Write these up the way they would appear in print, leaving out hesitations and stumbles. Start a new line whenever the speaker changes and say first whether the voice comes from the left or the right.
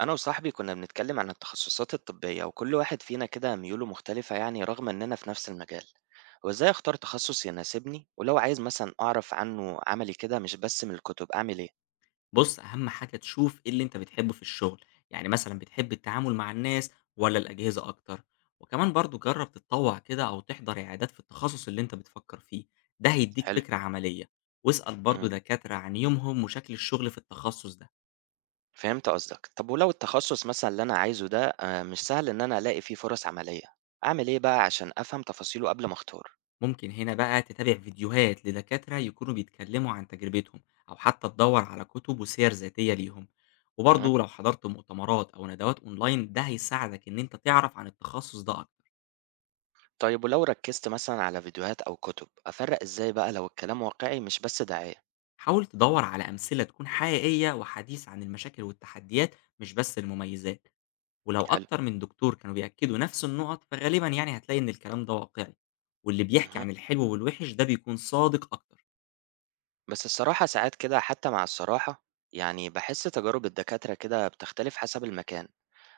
right: أنا وصاحبي كنا بنتكلم عن التخصصات الطبية، وكل واحد فينا كده ميوله مختلفة، يعني رغم إننا في نفس المجال. وإزاي أختار تخصص يناسبني؟ ولو عايز مثلا أعرف عنه عملي كده، مش بس من الكتب، أعمل إيه؟
left: بُص، أهم حاجة تشوف إيه اللي أنت بتحبه في الشغل، يعني مثلًا بتحب التعامل مع الناس والّا الأجهزة أكتر؟ وكمان برضه جرّب تتطوّع كده أو تحضر عيادات في التخصص اللي أنت بتفكّر فيه، ده هيدّيك
right: حلو.
left: فكرة عملية، واسأل
right: مم.
left: برضه دكاترة عن يومهم وشكل الشغل في التخصص ده،
right: فهمت قصدك. طب ولو التخصص مثلا اللي أنا عايزه ده مش سهل إن أنا ألاقي فيه فرص عملية، أعمل إيه بقى عشان أفهم تفاصيله قبل ما أختار؟
left: ممكن هنا بقى تتابع فيديوهات لدكاترة يكونوا بيتكلّموا عن تجربتهم، أو حتى تدوّر على كتب وسير ذاتية ليهم،
right: مم.
left: وبرضه لو حضرت مؤتمرات أو ندوات أونلاين ده هيساعدك إن أنت تعرف عن التخصص ده أكتر.
right: طيب ولو ركزت مثلا على فيديوهات أو كتب، أفرق إزاي بقى لو الكلام واقعي مش بس دعاية؟
left: حاول تدور على أمثلة تكون حقيقية وحديثة عن المشاكل والتحديات مش بس المميزات، ولو
right: حلو.
left: أكتر من دكتور كانوا بيأكدوا نفس النقط فغالبا يعني هتلاقي إن الكلام ده واقعي، واللي بيحكي
right: مهم.
left: عن الحلو والوحش ده بيكون صادق أكتر.
right: بس الصراحة ساعات كده، حتى مع الصراحة، يعني بحس تجارب الدكاترة كده بتختلف حسب المكان.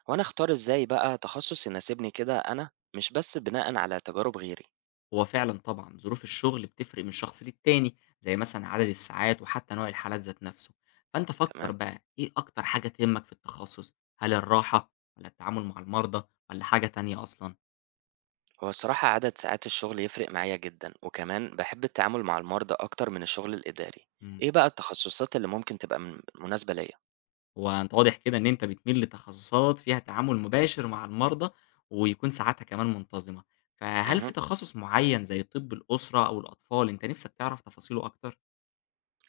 right: وأنا أختار إزاي بقى تخصص يناسبني كده، أنا مش بس بناء على تجارب غيري؟
left: هو فعلا طبعا ظروف الشغل بتفرق من شخص للتاني زي مثلا عدد الساعات وحتى نوع الحالات ذات نفسه، فأنت فكر
right: تمام.
left: بقى إيه أكتر حاجة تهمك في التخصص، هل الراحة ولا التعامل مع المرضى ولا حاجة تانية أصلا؟
right: هو الصراحة عدد ساعات الشغل يفرق معايا جدا، وكمان بحب التعامل مع المرضى أكتر من الشغل الإداري. إيه بقى التخصصات اللي ممكن تبقى مناسبة ليا؟
left: هو أنت واضح كده إن أنت بتميل لتخصصات فيها تعامل مباشر مع المرضى، ويكون ساعاتها كمان منتظمة، فهل في
right: مه.
left: تخصص معين زي طب الأسرة أو الأطفال أنت نِفْسك تعرف تفاصيله أكتر؟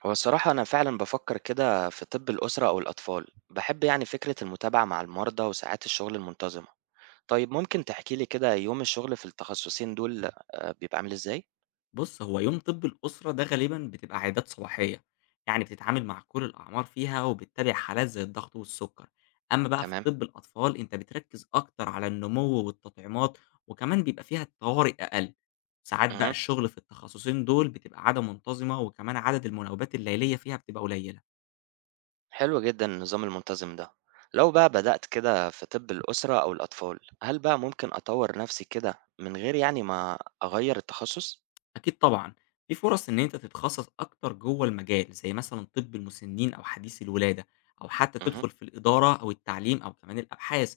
right: هو الصراحة أنا فعلا بفكر كده في طب الأسرة أو الأطفال، بحب يعني فكرة المتابعة مع المرضى وساعات الشغل المنتظمة. طيب ممكن تحكي لي كده يوم الشغل في التخصصين دول بيبقى عامل إزاي؟
left: بُص، هو يوم طِب الأسرة ده غالبًا بتبقى عيادات صباحية، يعني بتتعامل مع كل الأعمار فيها وبتتابع حالات زي الضغط والسُكّر، أمّا بقى في
right: تمام.
left: طِب الأطفال أنت بتركّز أكتر على النمو والتطعيمات، وكمان بيبقى فيها الطوارئ أقل، ساعات بقى
right: اهم.
left: الشغل في التخصصين دول بتبقى عادة منتظمة وكمان عدد المناوبات الليلية فيها بتبقى قليلة.
right: حلو جدًا النظام المنتظم ده. لو بقى بدأت كده في طِب الأسرة أو الأطفال، هل بقى ممكن أطوّر نفسي كده من غير يعني ما أغيّر التخصص؟
left: أكيد طبعًا، في فرص إن أنت تتخصص أكتر جوّه المجال، زي مثلًا طب المسنين أو حديث الولادة، أو حتى
right: اهم.
left: تدخل في الإدارة أو التعليم أو كمان الأبحاث،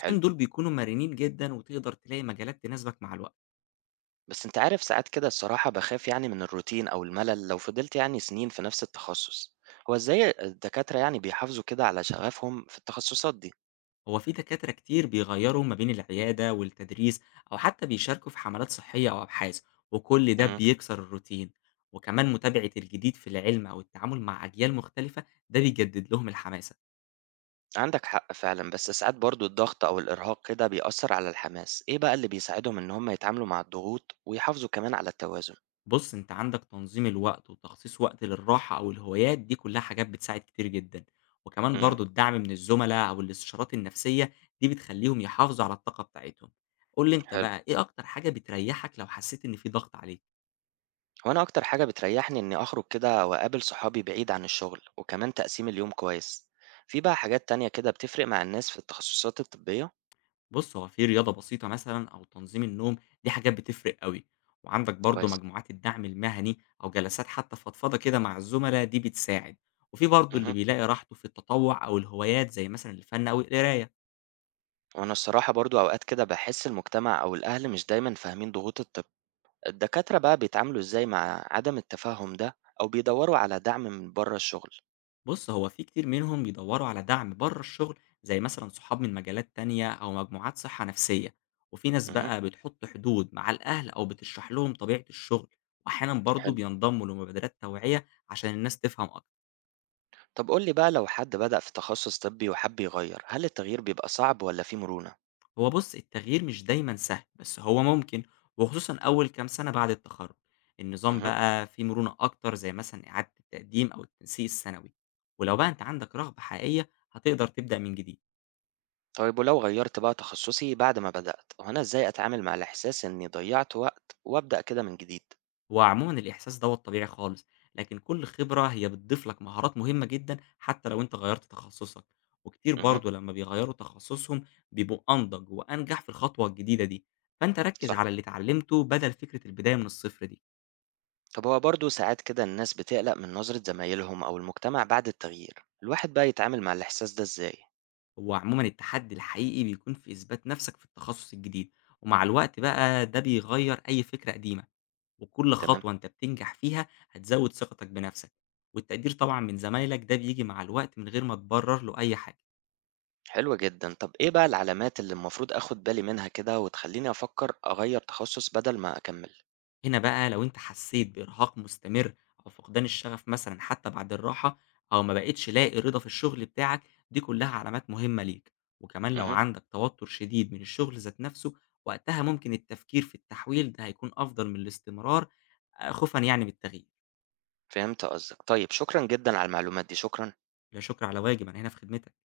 right: حلو.
left: دول بيكونوا مرنين جدًا وتقدر تلاقي مجالات تناسبك مع الوقت.
right: بس أنت عارف ساعات كده، الصراحة باخاف يعني من الروتين أو الملل لو فضلت يعني سنين في نفس التخصص. هو إزاي الدكاترة يعني بيحافظوا كده على شغفهم في التخصصات دي؟
left: هو في دكاترة كتير بيغيّروا ما بين العيادة والتدريس أو حتى بيشاركوا في حملات صحية أو أبحاث، وكل ده
right: اهم.
left: بيكسر الروتين، وكمان متابعة الجديد في العلم أو التعامل مع أجيال مختلفة ده بيجدد لهم الحماسة.
right: عندك حق فعلا. بس ساعات برضو الضغط أو الإرهاق كده بيأثر على الحماس، إيه بقى اللي بيساعدهم إن هم يتعاملوا مع الضغوط ويحافظوا كمان على التوازن؟
left: بُص، أنت عندك تنظيم الوقت وتخصيص وقت للراحة أو الهوايات، دي كلها حاجات بتساعد كتير جدًا، وكمان
right: امم.
left: برضه الدعم من الزملا أو الاستشارات النفسية، دي بتخلّيهم يحافظوا على الطاقة بتاعتهم. قُل لي أنت
right: حلو.
left: بقى إيه أكتر حاجة بتريّحك لو حسيت إن في ضغط عليك؟
right: وأنا أكتر حاجة بتريحني إني أخرج كده وأقابل صحابي بعيد عن الشغل، وكمان تقسيم اليوم كويس. في بقى حاجات تانية كده بتفرق مع الناس في التخصصات الطبية؟
left: بُص، هو في رياضة بسيطة مثلًا أو تنظيم النوم، دي حاجات بتفرق أوي، وعندك برضه
right: كويس.
left: مجموعات الدعم المهني أو جلسات حتى فضفضة كده مع الزملا، دي بتساعد. وفي برضه اللي
right: امم.
left: بيلاقي راحته في التطوع أو الهوايات زي مثلًا الفن أو القراية.
right: وأنا الصراحة برضو أوقات كده بحس المجتمع أو الأهل مش دايما فاهمين ضغوط الطب. الدكاترة بقى بيتعاملوا إزاي مع عدم التفاهم ده، أو بيدوروا على دعم من بره الشغل؟
left: بُص، هو في كتير منهم بيدوّروا على دعم برّه الشغل، زي مثلًا صحاب من مجالات تانية أو مجموعات صحة نفسية، وفي ناس
right: امم.
left: بقى بتحط حدود مع الأهل أو بتشرح لهم طبيعة الشغل، وأحيانًا برضه
right: حلو.
left: بينضموا لمبادرات توعية عشان الناس تفهم أكتر.
right: طب قول لي بقى، لو حد بدأ في تخصص طبي وحب يغير، هل التغيير بيبقى صعب ولا فيه مرونة؟
left: هو بُص، التغيير مش دايمًا سهل، بس هو ممكن، وخصوصًا أول كام سنة بعد التخرُّج. النظام
right: اهم.
left: بقى فيه مرونة أكتر، زي مثلًا إعادة التقديم أو التنسيق السنوي، ولو بقى أنت عندك رغبة حقيقية هتقدر تبدأ من جديد.
right: طيب ولو غيرت بقى تخصصي بعد ما بدأت، وأنا إزاي أتعامل مع الإحساس إني ضيعت وقت وأبدأ كده من جديد؟
left: هو عمومًا الإحساس دوّة طبيعي خالص، لكن كل خبرة هي بتضيف لك مهارات مهمة جدًا حتى لو أنت غيّرت تخصصك، وكتير
right: اهم.
left: برضه لمّا بيغيّروا تخصصهم بيبقوا أنضج وأنجح في الخطوة الجديدة دي، فأنت ركّز
right: صح.
left: على اللي اتعلمته بدل فكرة البداية من الصفر دي.
right: طب هو برضه ساعات كده الناس بتقلق من نظرة زمايلهم أو المجتمع بعد التغيير، الواحد بقى يتعامل مع الإحساس ده إزاي؟
left: هو عمومًا التحدي الحقيقي بيكون في إثبات نفسك في التخصص الجديد، ومع الوقت بقى ده بيغيّر أي فكرة قديمة، وكل
right: تمام؟
left: خطوة أنت بتنجح فيها هتزوّد ثقتك بنفسك، والتقدير طبعًا من زمايلك ده بييجي مع الوقت من غير ما تبرر له أي حاجة.
right: حلو جدا. طب إيه بقى العلامات اللي المفروض آخد بالي منها كده وتخليني أفكر أغير تخصص بدل ما أكمل؟
left: هنا بقى لو أنت حسيت بإرهاق مستمر أو فقدان الشغف مثلًا حتى بعد الراحة، أو ما بقيتش لاقي رضا في الشغل بتاعك، دي كلها علامات مهمة ليك، وكمان لو
right: اهم.
left: عندك توتر شديد من الشغل ذات نفسه، وقتها ممكن التفكير في التحويل ده هيكون أفضل من الاستمرار خوفًا يعني من التغيير.
right: فهمت قصدك. طيب شكرا جدا على المعلومات دي، شكرا.
left: لا شكر على واجب، أنا هنا في خدمتك.